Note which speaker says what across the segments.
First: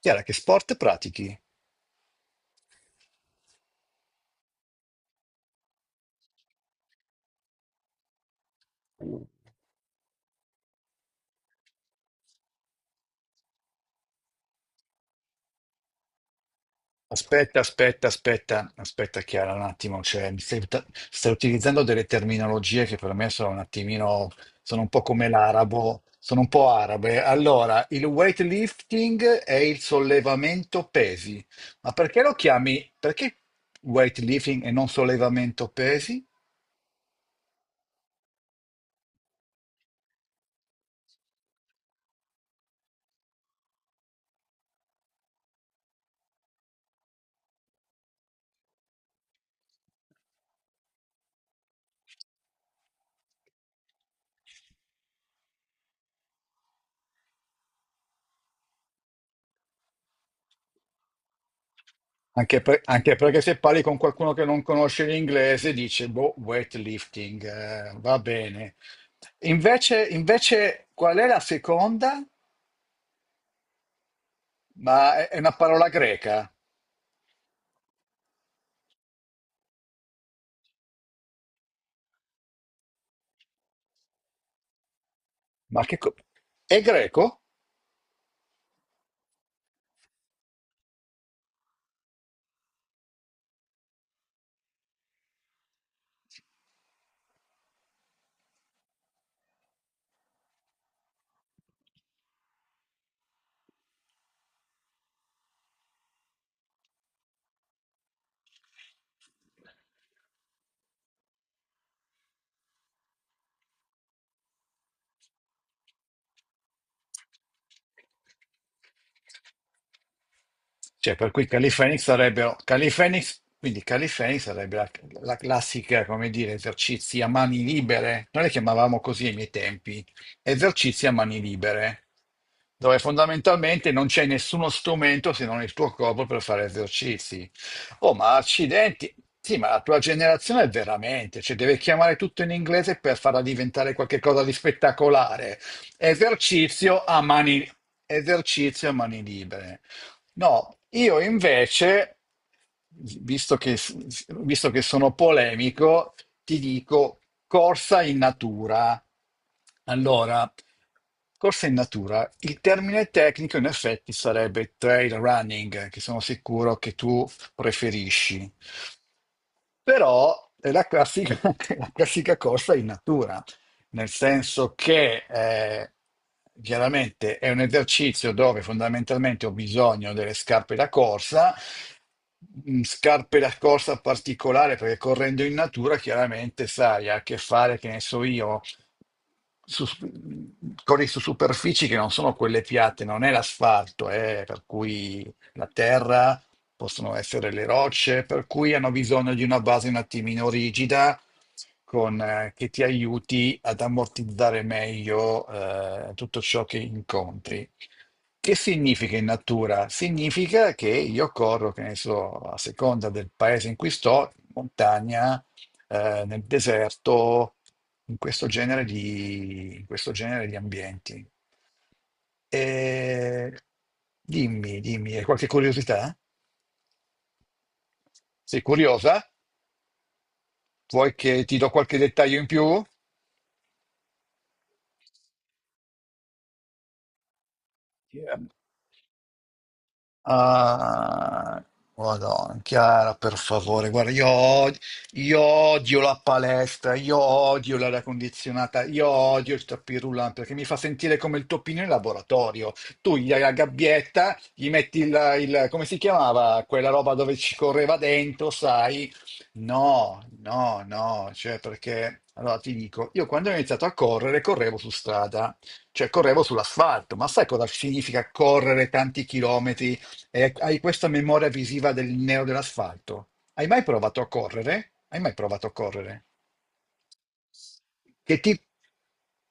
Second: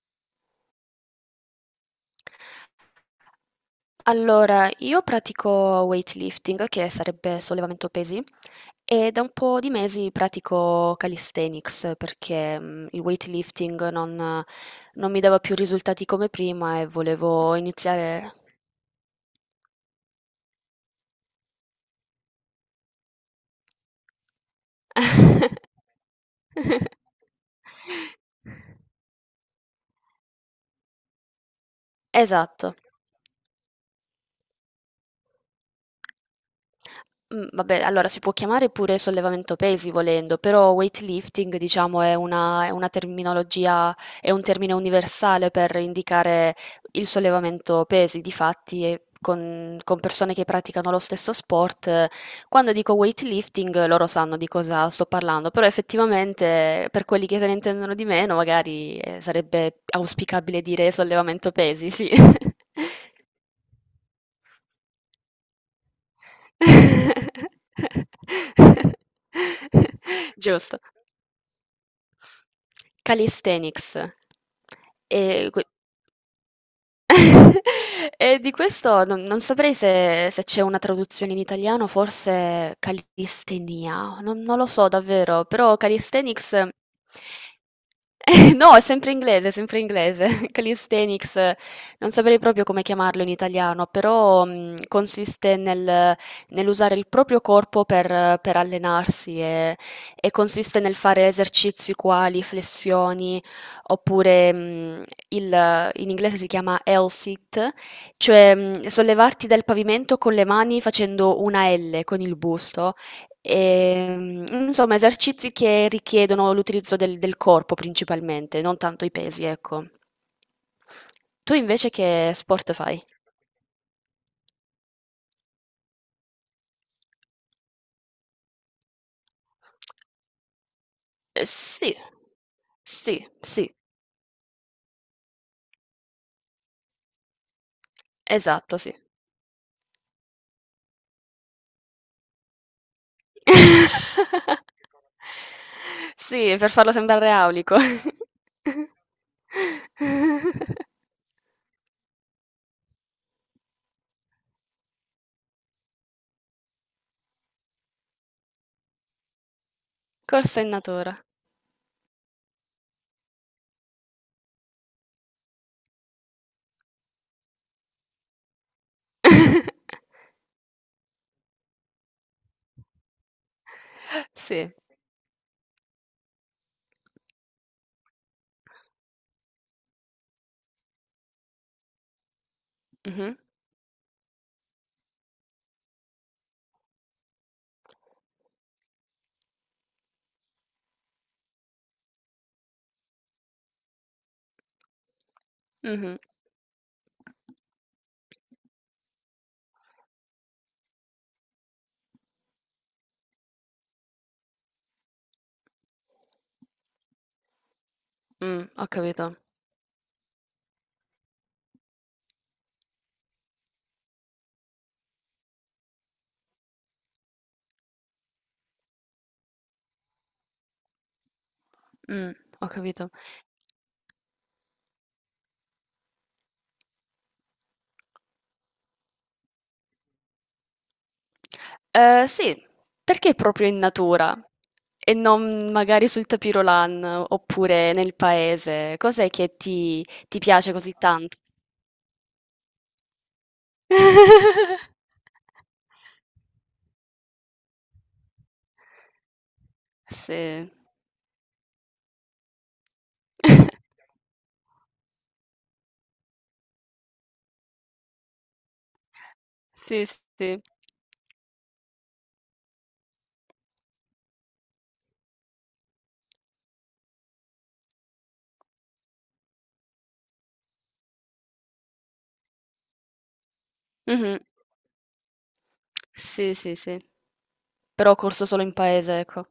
Speaker 1: Chiara, che sport pratichi?
Speaker 2: Allora, io pratico weightlifting, che sarebbe sollevamento pesi, e da un po' di mesi pratico calisthenics perché il weightlifting non mi dava più risultati come prima e volevo
Speaker 1: Aspetta, aspetta,
Speaker 2: iniziare.
Speaker 1: aspetta, aspetta Chiara un attimo, cioè, mi stai, stai utilizzando delle terminologie che per me sono un attimino, sono un po' come l'arabo, sono un po' arabe. Allora, il weightlifting è il sollevamento pesi, ma perché lo
Speaker 2: Esatto.
Speaker 1: chiami, perché weightlifting e non sollevamento pesi?
Speaker 2: Mhmm, vabbè, allora si può chiamare pure sollevamento pesi volendo, però weightlifting diciamo è una terminologia è un termine universale per indicare il sollevamento pesi. Difatti, con persone che praticano lo stesso sport, quando dico weightlifting, loro sanno di cosa sto parlando, però effettivamente, per quelli che se ne intendono di meno magari, sarebbe auspicabile dire sollevamento pesi, sì.
Speaker 1: Anche, anche perché se parli con qualcuno che non conosce l'inglese dice, boh, weightlifting, va bene. Invece,
Speaker 2: Giusto.
Speaker 1: invece, qual è la seconda?
Speaker 2: Calisthenics.
Speaker 1: Ma è
Speaker 2: E
Speaker 1: una
Speaker 2: que
Speaker 1: parola greca.
Speaker 2: E di questo non saprei se c'è una traduzione in italiano, forse calistenia, non lo so davvero, però
Speaker 1: Ma che co-
Speaker 2: calisthenics
Speaker 1: è greco?
Speaker 2: No, è sempre inglese, sempre inglese. Calisthenics, non saprei proprio come chiamarlo in italiano, però consiste nell'usare il proprio corpo per allenarsi e consiste nel fare esercizi quali flessioni, oppure in inglese si chiama L sit, cioè sollevarti dal pavimento con le mani facendo una L con il busto. E, insomma, esercizi che richiedono l'utilizzo del corpo principalmente, non tanto i pesi, ecco.
Speaker 1: Cioè, per cui
Speaker 2: Tu invece
Speaker 1: Califenix
Speaker 2: che
Speaker 1: sarebbero,
Speaker 2: sport fai?
Speaker 1: Califenix, quindi Califenix sarebbe la, la classica, come dire, esercizi a mani libere. Noi le chiamavamo così ai miei tempi, esercizi a mani
Speaker 2: Sì,
Speaker 1: libere, dove
Speaker 2: sì, sì,
Speaker 1: fondamentalmente non c'è nessuno strumento se non il tuo corpo per fare esercizi. Oh, ma
Speaker 2: esatto, sì.
Speaker 1: accidenti! Sì, ma la tua generazione è veramente, cioè deve chiamare tutto in inglese per farla diventare qualcosa di spettacolare.
Speaker 2: Sì, per farlo
Speaker 1: Esercizio a
Speaker 2: sembrare
Speaker 1: mani,
Speaker 2: aulico.
Speaker 1: esercizio a mani libere. No, io invece, visto che, visto che sono polemico, ti dico corsa in natura. Allora,
Speaker 2: Corsa in natura.
Speaker 1: corsa in natura, il termine tecnico in effetti sarebbe trail running, che sono sicuro che tu preferisci, però è la classica, la classica corsa in natura, nel
Speaker 2: Sì.
Speaker 1: senso che chiaramente è un esercizio dove fondamentalmente ho bisogno delle scarpe da corsa,
Speaker 2: Mh-mh.
Speaker 1: scarpe da corsa particolare perché correndo in natura chiaramente sai, ha a che fare, che ne so io, su- corri su superfici che non sono quelle piatte, non è l'asfalto, per cui la
Speaker 2: Mh-mh.
Speaker 1: terra possono essere le rocce, per cui hanno bisogno di una base un attimino rigida con, che ti aiuti ad ammortizzare meglio tutto ciò che incontri. Che
Speaker 2: Ho
Speaker 1: significa in
Speaker 2: capito.
Speaker 1: natura? Significa che io corro, che ne so, a seconda del paese in cui sto, in montagna, nel deserto, in questo genere di, in questo genere di ambienti.
Speaker 2: Mh, ho capito.
Speaker 1: E dimmi, dimmi, hai qualche curiosità? Sei curiosa? Vuoi che ti do qualche
Speaker 2: Ehm,
Speaker 1: dettaglio in
Speaker 2: sì,
Speaker 1: più?
Speaker 2: perché proprio in natura e non magari sul tapirolan oppure nel paese? Cos'è che ti piace così tanto?
Speaker 1: Ah, Madonna, Chiara, per favore, guarda, io, io odio la palestra, io odio l'aria condizionata, io odio il tapis roulant perché mi
Speaker 2: Sì.
Speaker 1: fa sentire come il toppino in laboratorio. Tu gli hai la gabbietta, gli metti il, come si chiamava, quella roba dove ci correva dentro, sai?
Speaker 2: Sì,
Speaker 1: No,
Speaker 2: sì.
Speaker 1: no, no, cioè perché, allora ti dico, io quando ho iniziato a correre, correvo su strada, cioè correvo sull'asfalto, ma sai cosa significa correre tanti chilometri? E hai questa memoria visiva del nero dell'asfalto. Hai mai provato a
Speaker 2: Mh-mh.
Speaker 1: correre? Hai mai provato a correre?
Speaker 2: Sì, sì, sì. Però ho
Speaker 1: Che
Speaker 2: corso
Speaker 1: ti-
Speaker 2: solo in paese, ecco.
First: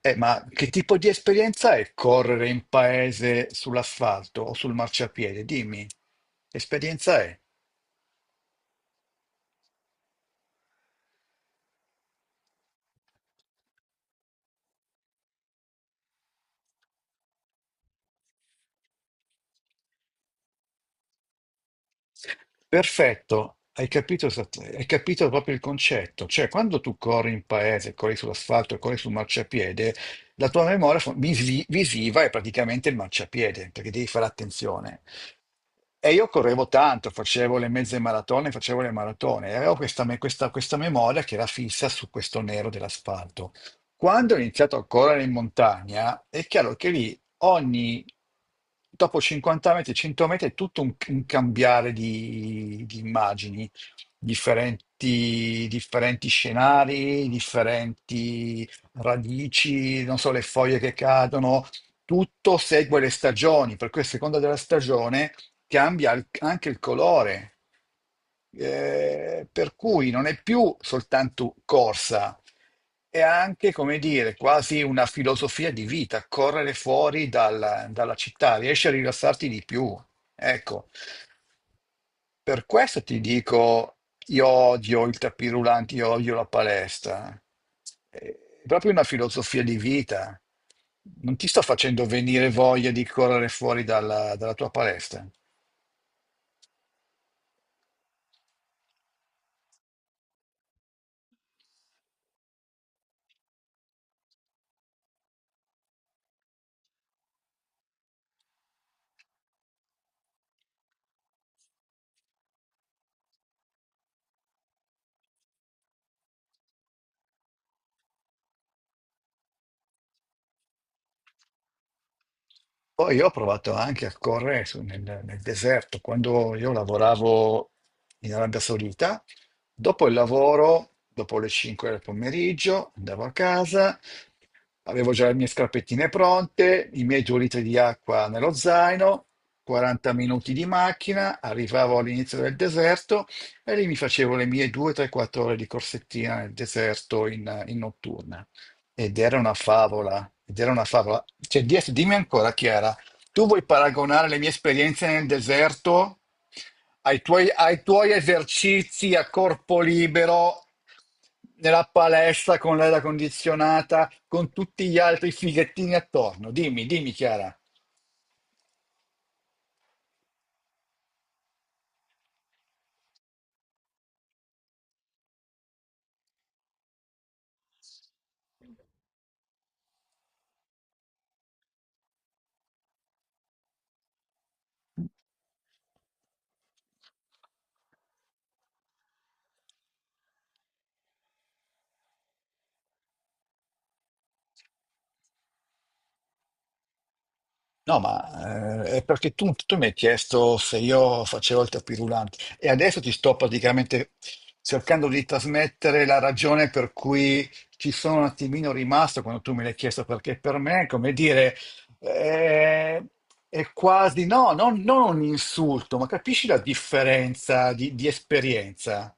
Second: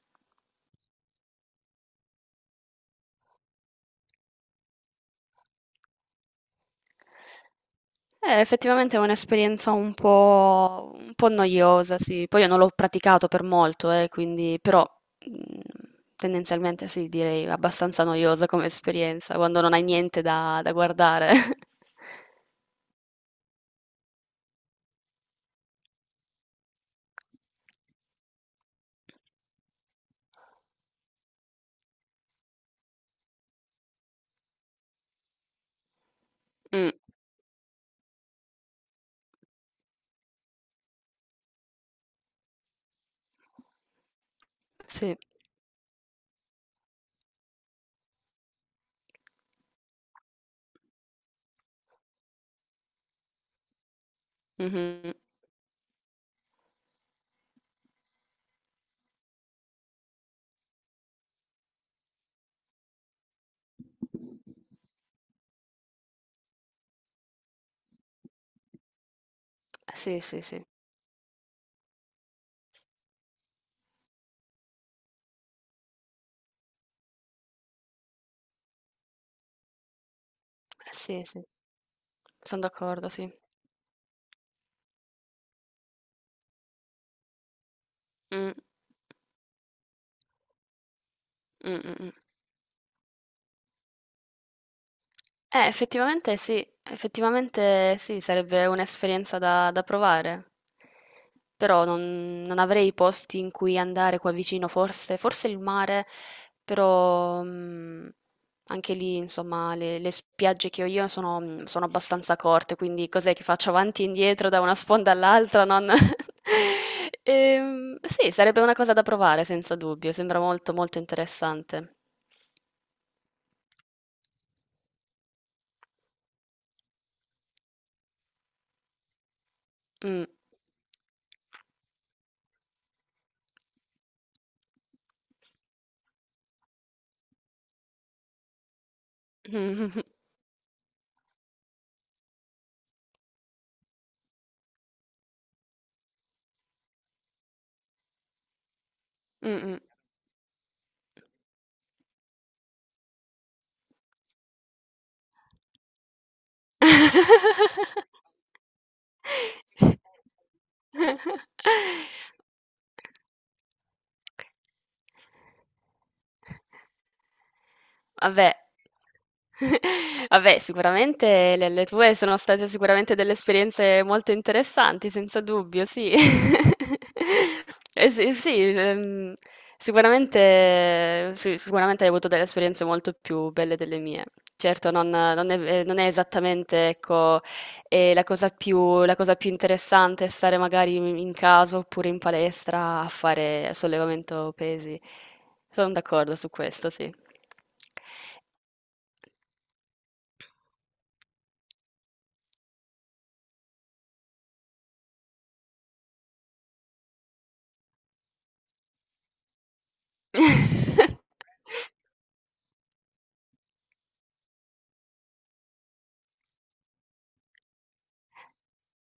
Speaker 1: ma che tipo di esperienza è correre in paese sull'asfalto o sul marciapiede? Dimmi, che esperienza è?
Speaker 2: Effettivamente è un'esperienza un po' noiosa, sì. Poi io non l'ho praticato per molto, quindi però, mhmm, tendenzialmente sì, direi abbastanza noiosa come esperienza, quando non hai niente da guardare.
Speaker 1: Perfetto, hai capito, hai capito proprio il concetto. Cioè, quando tu corri in paese, corri sull'asfalto, corri sul marciapiede, la tua memoria visiva è praticamente il marciapiede, perché devi fare attenzione. E io correvo
Speaker 2: Mh,
Speaker 1: tanto, facevo le mezze maratone, facevo le maratone, e avevo questa, questa memoria che era fissa su questo nero dell'asfalto. Quando ho iniziato a
Speaker 2: sì.
Speaker 1: correre in montagna, è chiaro che lì ogni, dopo 50 metri, 100 metri è tutto un cambiare di immagini,
Speaker 2: Mh-mh.
Speaker 1: differenti, differenti scenari, differenti radici, non so, le foglie che cadono, tutto segue le stagioni, per cui a seconda della stagione cambia anche il colore. Per cui
Speaker 2: Sì,
Speaker 1: non è
Speaker 2: sì, sì.
Speaker 1: più soltanto corsa, è anche, come dire, quasi una filosofia di vita, correre fuori dalla, dalla città, riesci a rilassarti di più. Ecco,
Speaker 2: Sì, sì. Son
Speaker 1: per questo
Speaker 2: d'accordo,
Speaker 1: ti
Speaker 2: sì.
Speaker 1: dico, io odio il tapis roulant, io odio la palestra. È
Speaker 2: Mh.
Speaker 1: proprio una filosofia di vita. Non ti sto
Speaker 2: Mh, mh,
Speaker 1: facendo
Speaker 2: mh.
Speaker 1: venire voglia di correre fuori dalla tua palestra.
Speaker 2: Effettivamente sì, sarebbe un'esperienza da provare. Però non avrei posti in cui andare qua vicino, forse, forse il mare, però anche lì, insomma, le spiagge che ho io sono, sono abbastanza corte, quindi cos'è che faccio avanti e indietro da una sponda all'altra? Non... Sì, sarebbe una cosa da provare, senza dubbio, sembra molto molto interessante.
Speaker 1: Poi io ho provato anche a correre nel, nel deserto, quando io lavoravo in Arabia Saudita, dopo il
Speaker 2: Mm.
Speaker 1: lavoro, dopo le 5 del pomeriggio, andavo a casa, avevo già le mie scarpettine pronte, i miei 2 litri di acqua nello zaino, 40 minuti di macchina, arrivavo all'inizio del deserto e lì mi facevo le mie 2, 3, 4 ore di corsettina nel deserto in, in notturna. Ed era una
Speaker 2: Mh-mh.
Speaker 1: favola, ed era una favola. Cioè, dimmi ancora, Chiara, tu vuoi paragonare le mie esperienze nel deserto ai tuoi esercizi a corpo libero nella palestra con l'aria condizionata, con tutti gli altri fighettini attorno? Dimmi, dimmi, Chiara.
Speaker 2: Vabbè. Vabbè, sicuramente le tue sono state sicuramente delle esperienze molto interessanti, senza dubbio, sì. Sì, sì, sicuramente, sì, sicuramente hai avuto delle esperienze molto più belle delle mie. Certo, non è esattamente, ecco, e la cosa più interessante è stare magari in casa oppure in palestra a fare sollevamento pesi. Sono d'accordo su questo, sì.
Speaker 1: No, ma è perché tu, tu mi hai chiesto se io facevo il tapirulante e adesso ti sto praticamente cercando di trasmettere la ragione per cui ci sono un attimino rimasto quando tu me l'hai chiesto, perché per me, come dire, eh, è quasi, no, non, non un insulto, ma capisci la differenza di esperienza?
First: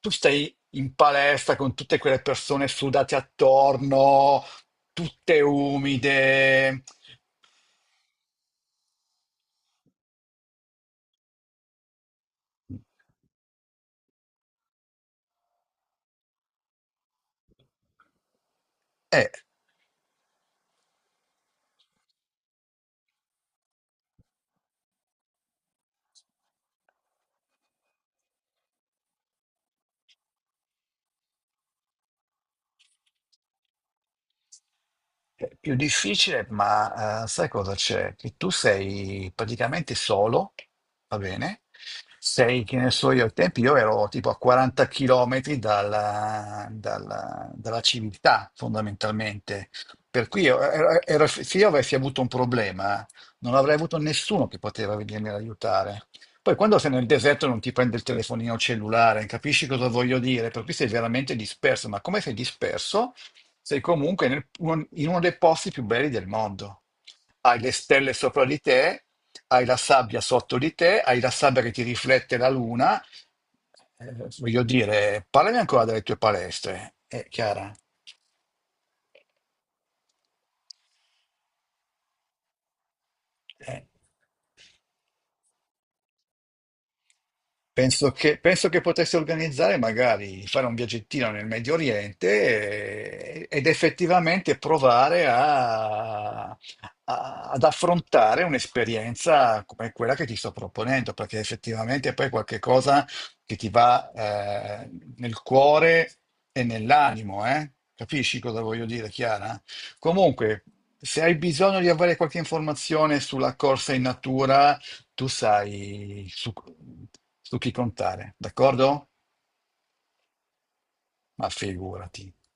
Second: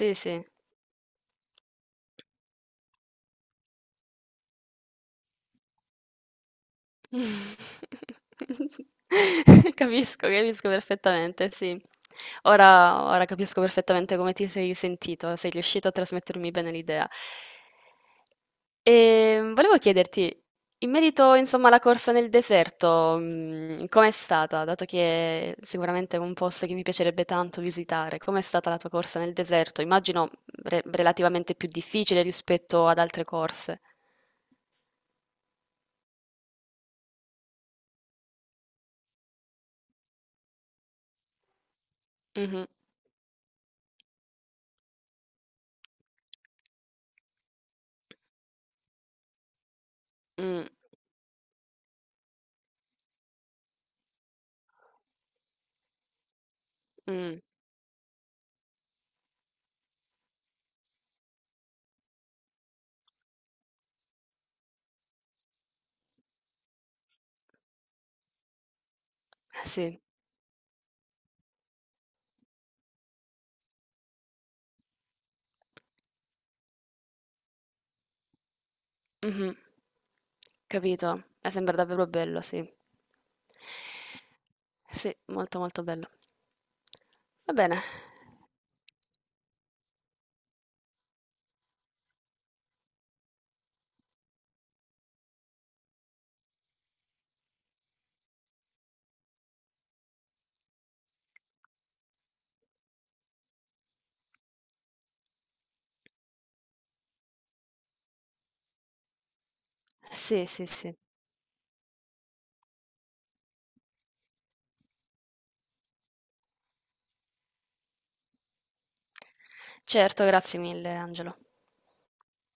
Speaker 1: Tu
Speaker 2: sì.
Speaker 1: stai in palestra con tutte quelle persone sudate attorno, tutte umide.
Speaker 2: Capisco, capisco perfettamente, sì. Ora, ora capisco perfettamente come ti sei sentito, sei riuscito a trasmettermi bene l'idea.
Speaker 1: È
Speaker 2: E volevo chiederti, in merito, insomma, alla corsa nel deserto, com'è stata? Dato che sicuramente è un posto che mi piacerebbe tanto visitare, com'è stata la tua corsa nel deserto? Immagino relativamente più difficile rispetto ad altre corse.
Speaker 1: più difficile, ma sai cosa c'è? Che tu sei praticamente solo, va bene? Sei,
Speaker 2: Mhm,
Speaker 1: che ne so io, ai tempi io ero tipo a 40 km dalla, dalla civiltà, fondamentalmente. Per cui
Speaker 2: mm,
Speaker 1: se io avessi avuto un problema, non avrei avuto nessuno che poteva venirmi ad aiutare. Poi quando sei nel
Speaker 2: mm,
Speaker 1: deserto non ti prende il telefonino cellulare, capisci cosa voglio dire? Per cui sei veramente disperso, ma come sei disperso? Sei comunque in uno dei posti più belli del mondo. Hai le stelle sopra di te, hai la
Speaker 2: sì,
Speaker 1: sabbia sotto di te, hai la sabbia che ti riflette la luna. Voglio dire, parlami ancora delle tue palestre, Chiara.
Speaker 2: mhm, capito. Sembra davvero bello, sì.
Speaker 1: Eh.
Speaker 2: Sì, molto molto bello. Va bene,
Speaker 1: Penso che potessi organizzare magari fare un viaggettino nel Medio Oriente ed effettivamente provare ad affrontare un'esperienza come quella che ti sto proponendo, perché effettivamente poi è qualcosa che ti va nel cuore e nell'animo, eh? Capisci cosa voglio dire, Chiara?
Speaker 2: sì,
Speaker 1: Comunque,
Speaker 2: sì, sì.
Speaker 1: se hai bisogno di avere qualche informazione sulla corsa in natura, tu sai su, su chi contare, d'accordo?
Speaker 2: Certo, grazie mille Angelo.
Speaker 1: Ma figurati.